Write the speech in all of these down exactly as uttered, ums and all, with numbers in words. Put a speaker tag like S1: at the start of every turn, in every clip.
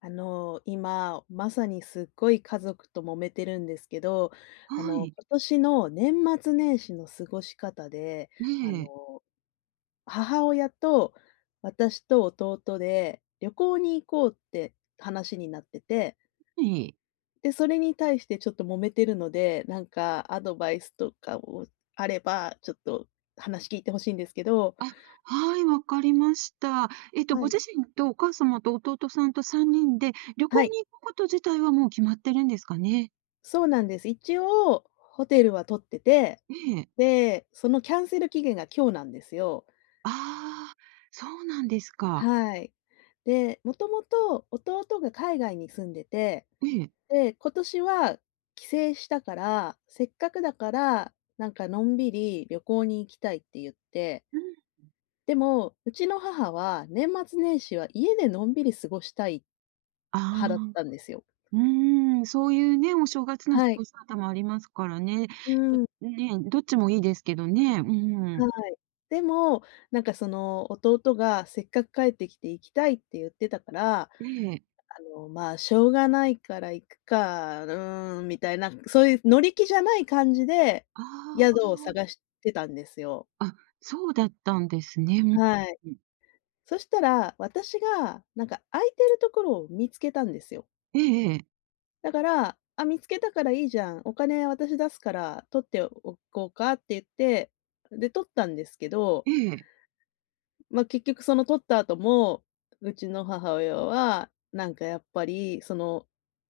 S1: あの、今、まさにすっごい家族と揉めてるんですけど、あ
S2: は
S1: の、
S2: い。
S1: 今年の年末年始の過ごし方で、
S2: え
S1: あ
S2: え。
S1: の、母親と私と弟で旅行に行こうって話になってて、
S2: はい。
S1: で、それに対してちょっと揉めてるので、なんかアドバイスとかをあれば、ちょっと話聞いてほしいんですけど。
S2: あ、はい、わかりました。えっと、
S1: は
S2: ご
S1: い。
S2: 自身とお母様と弟さんとさんにんで旅
S1: は
S2: 行
S1: い。
S2: に行くこと自体はもう決まってるんですかね？
S1: そうなんです。一応ホテルは取ってて、
S2: ええ。
S1: で、そのキャンセル期限が今日なんですよ。
S2: ああ、そうなんですか。
S1: はい。で、もともと弟が海外に住んでて、
S2: ええ。
S1: で、今年は帰省したから、せっかくだから、なんかのんびり旅行に行きたいって言って、
S2: うん。
S1: でも、うちの母は年末年始は家でのんびり過ごしたい
S2: ああ、
S1: 派だったんですよ。
S2: うーん、そういうね、お正月の
S1: は
S2: 過
S1: い。
S2: ごし方もありますからね。
S1: うん。
S2: どね、どっちもいいですけどね。うん。
S1: はい。でも、なんかその弟がせっかく帰ってきて行きたいって言ってたから、あ
S2: ええ。
S1: の、まあ、しょうがないから行くか、うーん、みたいな、そういう乗り気じゃない感じで、宿
S2: あ
S1: を探してたんですよ。
S2: あ、あ、そうだったんですね。
S1: はい。
S2: うん。
S1: そしたら、私がなんか空いてるところを見つけたんですよ。
S2: ええええ。
S1: だから、あ、見つけたからいいじゃん、お金私出すから取っておこうかって言って、で、取ったんですけど
S2: ええ。
S1: ま、あ結局その取った後も、うちの母親は、なんかやっぱり、その、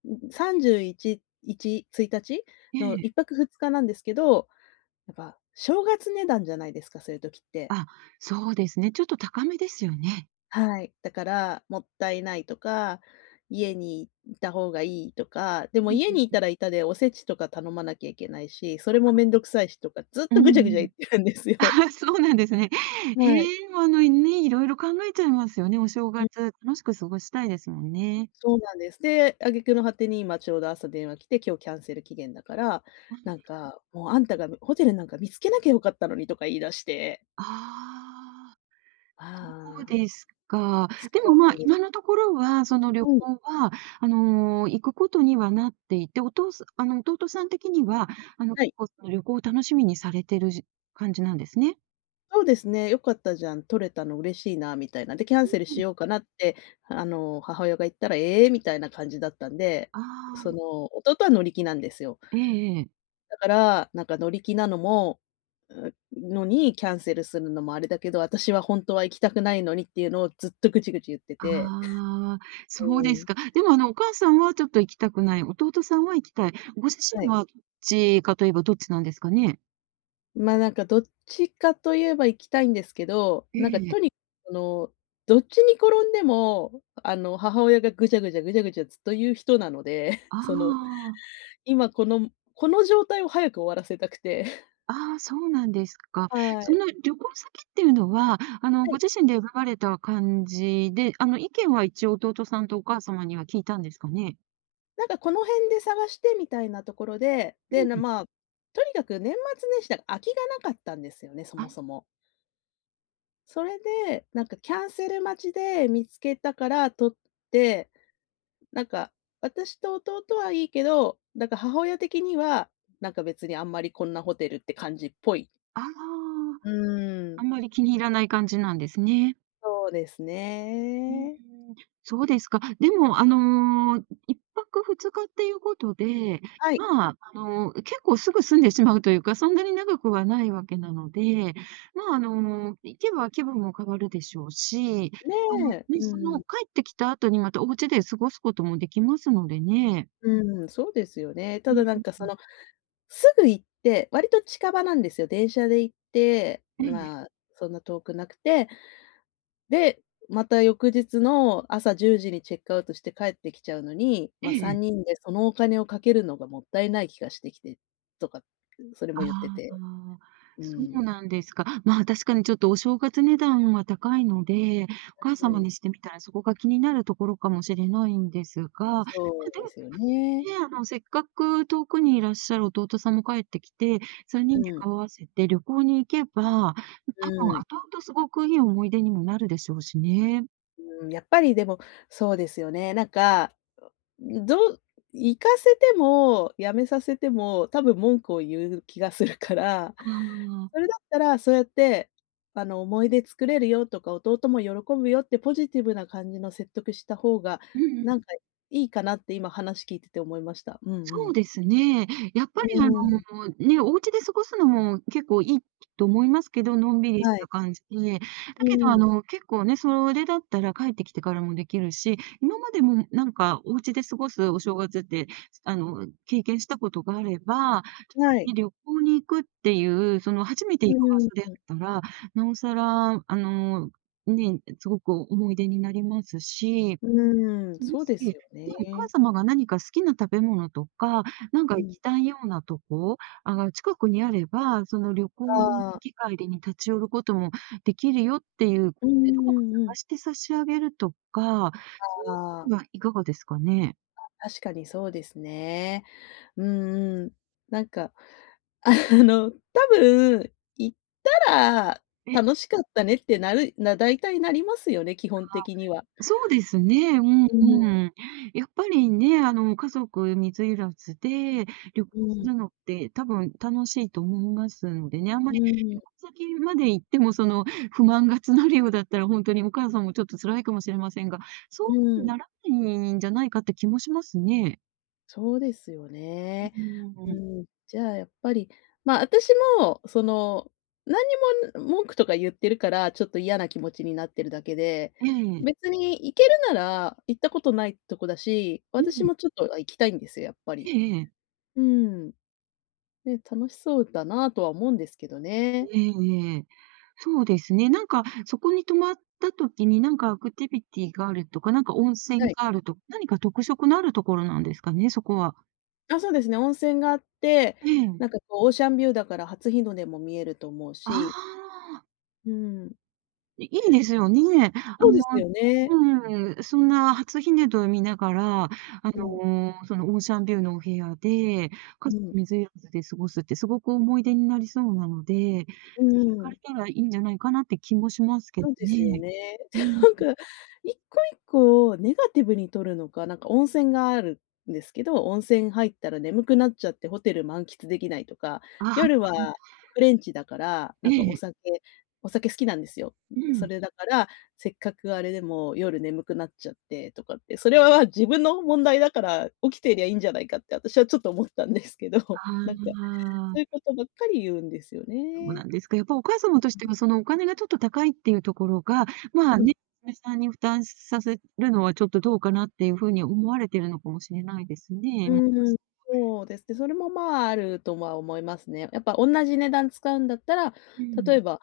S1: ん、さんじゅういち、いち、ついたち
S2: え
S1: の
S2: え。
S1: いっぱくふつかなんですけど、やっぱ正月値段じゃないですか、そういう時って。
S2: あ、そうですね。ちょっと高めですよね。
S1: はい。だから、もったいないとか、家にいた方がいいとか、でも
S2: うん。
S1: 家にいたらいたでおせちとか頼まなきゃいけないし、それもめんどくさいしとか、ずっ
S2: う
S1: と
S2: ん
S1: ぐちゃぐち
S2: う
S1: ゃ言っ
S2: ん。
S1: てるんです
S2: あ、
S1: よ。
S2: そうなんですね。え
S1: はい。
S2: え、もう、あの、いね、いろいろ考えちゃいますよね。お正月、楽しく過ごしたいですもんね。
S1: そうなんです。で、挙句の果てに今ちょうど朝電話来て、今日キャンセル期限だから、
S2: うん。
S1: なんか「もうあんたがホテルなんか見つけなきゃよかったのに」とか言い出して。
S2: ああ、そ
S1: あ
S2: う
S1: あ、
S2: ですか。
S1: そ
S2: でも、まあ、
S1: うです。
S2: 今のところは、その旅
S1: うん、
S2: 行は、あの、行くことにはなっていて、お父さあの、弟さん的には、あの、結
S1: はい。
S2: 構その、旅行を楽しみにされてるじ感じなんですね。
S1: そうですね、「良かったじゃん、取れたの嬉しいな」みたいな。で、キャンセルしようかなって、あの、母親が言ったら「ええ」みたいな感じだったんで、
S2: あ
S1: そ
S2: あ、
S1: の、弟は乗り気なんですよ。
S2: ええええ。
S1: だから、なんか乗り気なのもうのに、キャンセルするのもあれだけど、私は本当は行きたくないのにっていうのをずっとぐちぐち言って
S2: あ
S1: て。
S2: あ、そう
S1: う
S2: で
S1: ー
S2: す
S1: ん、
S2: か。でも、あの、お母さんはちょっと行きたくない、弟さんは行きたい。ご自
S1: は
S2: 身
S1: い。
S2: はどっちかといえばどっちなんですかね？
S1: ま、なんかどっちかといえば行きたいんですけど、
S2: え
S1: なんかと
S2: え。
S1: にその、どっちに転んでも、あの、母親がぐちゃぐちゃぐちゃぐちゃずっと言う人なので、その、
S2: あ
S1: 今このこの状態を早く終わらせたくて。
S2: あ、ああ、そうなんですか。
S1: は
S2: そ
S1: い。
S2: の旅行先っていうのは、あの、
S1: は
S2: ご
S1: い。
S2: 自身で選ばれた感じで、あの、意見は一応弟さんとお母様には聞いたんですかね？
S1: なんかこの辺で探してみたいなところで、
S2: う
S1: で、
S2: ん。
S1: なまあ、とにかく年末年始だから空きがなかったんですよね、そ
S2: あ、
S1: もそも。それで、なんかキャンセル待ちで見つけたから取って、なんか私と弟はいいけど、なんか母親的には、なんか別にあんまりこんなホテルって感じっぽい。
S2: ああ、
S1: うーん、
S2: あんまり気に入らない感じなんですね。
S1: そうです
S2: う
S1: ね。
S2: ーん、そうですか。でも、あのー、いっぱくふつかっていうことで、
S1: はい、
S2: まあ、あのー、結構すぐ住んでしまうというか、そんなに長くはないわけなので、まあ、あのー、行けば気分も変わるでしょうし、
S1: ね
S2: あの、
S1: え、
S2: ね、
S1: う
S2: その
S1: ん、
S2: 帰ってきた後にまたお家で過ごすこともできますのでね。
S1: うん、そうですよね。た
S2: う
S1: だなん
S2: ん、
S1: かそのすぐ行って、割と近場なんですよ。電車で行って、
S2: ええ、
S1: まあ、そんな遠くなくて、で、また翌日の朝じゅうじにチェックアウトして帰ってきちゃうのに、
S2: え
S1: まあ、3
S2: え。
S1: 人でそのお金をかけるのがもったいない気がしてきてとか、それも
S2: あ
S1: 言ってて。
S2: あ、
S1: う
S2: そう
S1: ん。
S2: なんですか。まあ、確かにちょっとお正月値段は高いので、お母
S1: う
S2: 様
S1: ん。
S2: にしてみたらそこが気になるところかもしれないんですが、まあ、
S1: そう
S2: で
S1: で
S2: も
S1: すよね。
S2: ね、あの、せっかく遠くにいらっしゃる弟さんも帰ってきて、3
S1: う
S2: 人で
S1: ん、
S2: 顔合わせて旅行に行けば、多分
S1: うん、
S2: 後々すごくいい思い出にもなるでしょうしね。
S1: うん、やっぱりでも、そうですよね。なんか、どう行かせても、辞めさせても、多分文句を言う気がするから、
S2: あ あ、
S1: それだったら、そうやって、あの、思い出作れるよとか、弟も喜ぶよってポジティブな感じの説得した方が、
S2: うんう
S1: な
S2: ん。
S1: んかいいかなって今話聞いてて思いました。うんう
S2: そう
S1: ん。
S2: ですね。やっぱ
S1: う
S2: りあ
S1: ーん、
S2: の、ね、お家で過ごすのも結構いいと思いますけど、のんびりし
S1: は
S2: た
S1: い。
S2: 感じで。だ
S1: うー
S2: けどあ
S1: ん、
S2: の、結構ね、それだったら帰ってきてからもできるし、今までもなんかお家で過ごすお正月って、あの、経験したことがあれば、
S1: はい。
S2: ね、旅行に行くっていう、その初めて
S1: う
S2: 行く場
S1: ー
S2: 所であっ
S1: ん、
S2: たら、なおさら、あの、ね、すごく思い出になりますし、
S1: うーん、
S2: も
S1: そう
S2: し、
S1: です
S2: ね、
S1: よ
S2: お母
S1: ね。
S2: 様が何か好きな食べ物とか、なんか
S1: う
S2: 行
S1: ん、
S2: きたいようなとこ、あが、近くにあれば、その旅行
S1: あ
S2: の行
S1: あ、
S2: き帰りに立ち寄ることもできるよっていう
S1: う
S2: こ
S1: ん
S2: とで、ど
S1: う
S2: こか
S1: んうん。
S2: 探して差し上げるとか、そう
S1: あ
S2: いうのは
S1: あ。
S2: いかがですかね？
S1: 確かにそうですね。うんうん。なんか、あの、多分、行ったら
S2: ええ。
S1: 楽しかったねってなるな大体なりますよね、基本的には。
S2: そうですね。うん
S1: うん、
S2: うん。やっぱりね、あの、家族水入らずで旅行
S1: う
S2: す
S1: ん、
S2: るのって多分楽しいと思いますのでね、あんま
S1: う
S2: り
S1: ん、
S2: 旅行先まで行ってもその不満が募るようだったら、本当にお母さんもちょっと辛いかもしれませんが、そ
S1: う
S2: う
S1: ん。
S2: ならないんじゃないかって気もしますね。
S1: そうですよね。
S2: う
S1: う
S2: ん。
S1: ん、じゃあ、やっぱり、まあ、私も、その、何にも文句とか言ってるから、ちょっと嫌な気持ちになってるだけで、
S2: ええ。
S1: 別に行けるなら行ったことないとこだし、
S2: う
S1: 私
S2: ん。
S1: もちょっと、行きたいんですよ、やっぱ
S2: え
S1: り。
S2: え。
S1: うん。ね、楽しそうだなとは思うんですけどね。
S2: ええええ。そうですね。なんか、そこに泊まった時に、なんかアクティビティがあるとか、なんか温
S1: は
S2: 泉
S1: い。
S2: があるとか何か特色のあるところなんですかね、そこは。
S1: あ、そうですね、温泉があって、
S2: ええ。
S1: なんかこうオーシャンビューだから初日の出も見えると思う
S2: あ
S1: し、
S2: あ、
S1: うん、
S2: いいですよね。あ
S1: そうで
S2: の、
S1: すよね。
S2: うん、そんな初日の出を見ながら、あ
S1: うん、
S2: の、そのオーシャンビューのお部屋で、家
S1: う
S2: 族
S1: ん、
S2: 水入らずで過ごすってすごく思い出になりそうなので、ぜ
S1: う
S2: ひ行か
S1: ん。
S2: れたらいいんじゃないかなって気もしますけど
S1: そうですよ
S2: ね。
S1: ね。
S2: う ん。
S1: なんか、一個一個をネガティブに取るのか、なんか温泉があるんですけど、温泉入ったら眠くなっちゃってホテル満喫できないとか、
S2: あ
S1: 夜
S2: あ、
S1: はフレンチだから、な
S2: え
S1: んかお
S2: え。
S1: 酒お酒好きなんですよ。
S2: う
S1: そ
S2: ん。
S1: れだから、せっかくあれでも夜眠くなっちゃってとかって、それは自分の問題だから起きてりゃいいんじゃないかって私はちょっと思ったんですけど、
S2: あ
S1: なんか、そういう
S2: あ、
S1: ことばっかり言うんですよ
S2: そうな
S1: ね。
S2: んですか。やっぱお母様としては、そのお金がちょっと高いっていうところが、まあ
S1: うん。
S2: ね、娘さんに負担させるのはちょっとどうかなっていうふうに思われてるのかもしれないですね。もしか
S1: う
S2: し
S1: ん、
S2: て。
S1: そうですね。それも、まあ、あるとは思いますね。やっぱ同じ値段使うんだったら、
S2: う
S1: 例
S2: ん。
S1: えば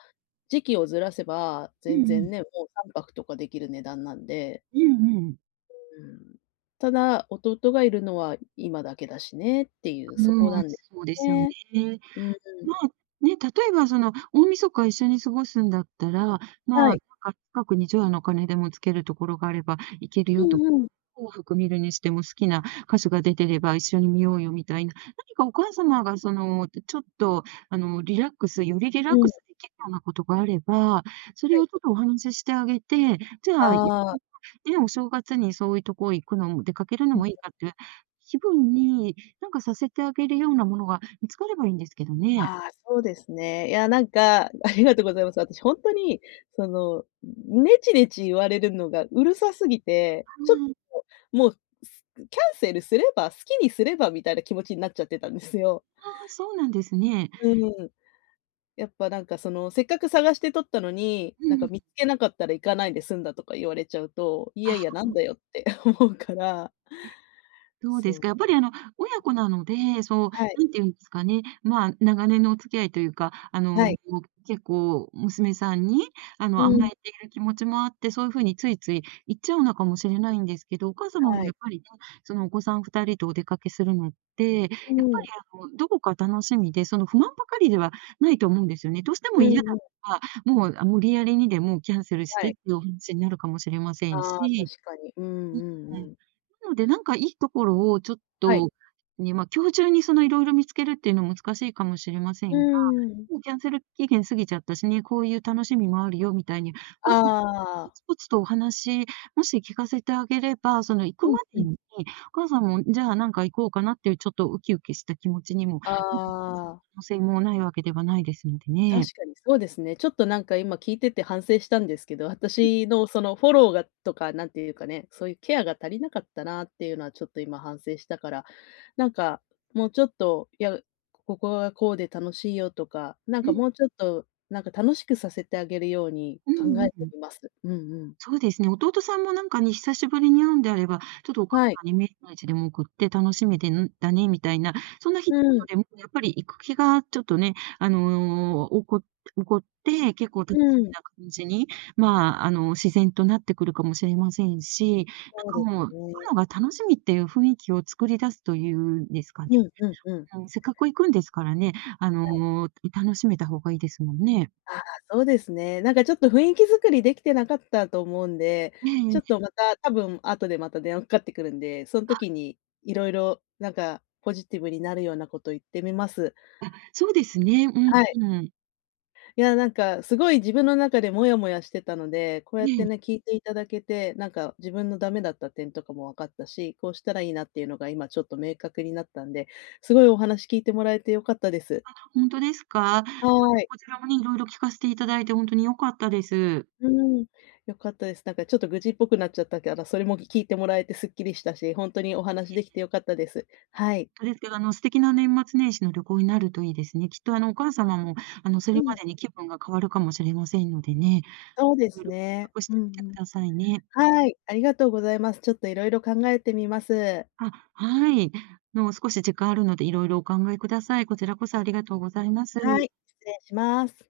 S1: 時期をずらせば、
S2: う
S1: 全
S2: んう
S1: 然
S2: ん。
S1: ね、もうさんぱくとかできる値段なんで、
S2: うんうん。
S1: うん。ただ、弟がいるのは今だけだしねっていう、そこ
S2: う
S1: な
S2: ん、
S1: んで
S2: そうで
S1: す
S2: すよね。
S1: ね。うん、
S2: まあ、ね、例えばその大晦日一緒に過ごすんだったら、
S1: は
S2: まあ、なん
S1: い。
S2: か近くに除夜の鐘でもつけるところがあれば行けるよと、
S1: うんうん。
S2: 紅白見るにしても好きな歌手が出てれば一緒に見ようよみたいな、何かお母様がその、ちょっとあの、リラックスよりリラ
S1: う
S2: ッ
S1: ん、
S2: クス
S1: は
S2: できるようなことがあれば、それをちょっ
S1: い。
S2: とお話ししてあげて、じゃあ、い
S1: あ あ。
S2: ね、お正月にそういうとこ行くのも出かけるのもいいかっていう気分になんかさせてあげるようなものが見つかればいいんですけどね。
S1: ああ、そうですね。いや、なんか、ありがとうございます。私ほんとに、その、ネチネチ言われるのがうるさすぎて、
S2: あ
S1: ちょっと、もう、すキャンセルすれば、好きにすればみたいな気持ちになっちゃってたんですよ。
S2: あ、ああ、そうなんですね。
S1: うん。やっぱなんかその、せっかく探して取ったのに、
S2: う
S1: なんか
S2: ん。
S1: 見つけなかったら行かないで済んだとか言われちゃうと、いやいや、
S2: あ、
S1: なんだよって思うから、
S2: そうで
S1: そ
S2: す
S1: う。
S2: か？やっぱりあの、親子なので、そう、
S1: はい、
S2: なんていうんですかね、まあ、長年のお付き合いというか、あ
S1: は
S2: の、
S1: い。
S2: 結構娘さんに、あ
S1: う
S2: の、甘
S1: ん、
S2: えている気持ちもあって、そういう風についつい言っちゃうのかもしれないんですけど、お母様
S1: は
S2: もや
S1: い。
S2: っぱりね、そのお子さんふたりとお出かけするのって、やっぱり
S1: うん、
S2: あの、どこか楽しみで、その不満ばかりではないと思うんですよね。どうしても
S1: う
S2: 嫌だ
S1: んうん、
S2: ったら、もう、あ、無理やりにでもキャンセルし
S1: は
S2: てっ
S1: い。
S2: ていうお話になるかもしれません
S1: ああ、確
S2: し。
S1: かに。うんうんうん。
S2: なので、なんかいいところをちょっ
S1: はい。
S2: と、ね、まあ、今日中にそのいろいろ見つけるっていうのは難しいかもしれませ
S1: うー
S2: んが、
S1: ん。
S2: もうキャンセル期限過ぎちゃったしね、こういう楽しみもあるよみたいに、お母さんポ
S1: あ
S2: ツ
S1: あ。
S2: ポツとお話、もし聞かせてあげれば、その行く
S1: う
S2: ま
S1: んう
S2: で
S1: ん。
S2: に、お母さんも、じゃあなんか行こうかなっていうちょっとウキウキした気持ちにも
S1: あ
S2: なってく
S1: あ、
S2: 可能性もないわけではないですので
S1: 確
S2: ね。
S1: かにそうですね。ちょっとなんか今聞いてて反省したんですけど、私のそのフォローがとか、なんていうかね、そういうケアが足りなかったなっていうのはちょっと今反省したから、なんかもうちょっと、いや、ここはこうで楽しいよとか、なん
S2: う
S1: か
S2: ん、
S1: もうちょっと、なんか楽しくさせてあげるように
S2: う
S1: 考
S2: ん
S1: え
S2: う
S1: て
S2: ん。
S1: みます。うんうん。
S2: そうですね、弟さんもなんかね、久しぶりに会うんであれば、ちょっとお母
S1: はい。
S2: さんにメッセージでも送って楽しみでんだねみたいな、そんな一言
S1: うん、
S2: でもやっぱり行く気がちょっとね、あのー、起こ起こって、結構楽し
S1: う
S2: み
S1: ん。
S2: な感じに、まあ、あの、自然となってくるかもしれませんし、なん
S1: そう
S2: か
S1: で
S2: もう、行
S1: すね。
S2: くのが楽しみっていう雰囲気を作り出すというんですかね。
S1: うんうんうん。
S2: うん、せっかく行くんですからね、あの、楽しめた方がいいですもんね。
S1: ああ、そうですね。なんかちょっと雰囲気作りできてなかったと思うんで、
S2: え
S1: ちょっ
S2: え。
S1: とまた多分後でまた電話かかってくるんで、その時にいろいろなんかポジティブになるようなこと言ってみます。
S2: そうですね。うん
S1: はい。
S2: うん。
S1: いや、なんかすごい自分の中でモヤモヤしてたので、こう
S2: え
S1: やってね、
S2: え。
S1: 聞いていただけて、なんか自分のダメだった点とかも分かったし、こうしたらいいなっていうのが今ちょっと明確になったんで、すごいお話聞いてもらえて良かったです。
S2: 本当ですか？
S1: はい。
S2: こちらもね、いろいろ聞かせていただいて本当に良かったです。
S1: うーん、良かったです。なんかちょっと愚痴っぽくなっちゃったから、それも聞いてもらえてすっきりしたし、ほんとにお話できて良かったです。はい。
S2: ですけど、あの、素敵な年末年始の旅行になるといいですね。きっと、あの、お母様も、あの、そ
S1: う
S2: れま
S1: ん、
S2: でに気分が変わるかもしれませんのでね、
S1: そうで
S2: いろい
S1: す
S2: ろ計
S1: ね。
S2: 画し
S1: うん
S2: て
S1: う
S2: みてく
S1: ん。
S2: ださいね。
S1: はい、ありがとうございます。ちょっと色々考えてみます。
S2: あ、はい。もう少し時間あるので、いろいろお考えください。こちらこそありがとうございます。
S1: はい、失礼します。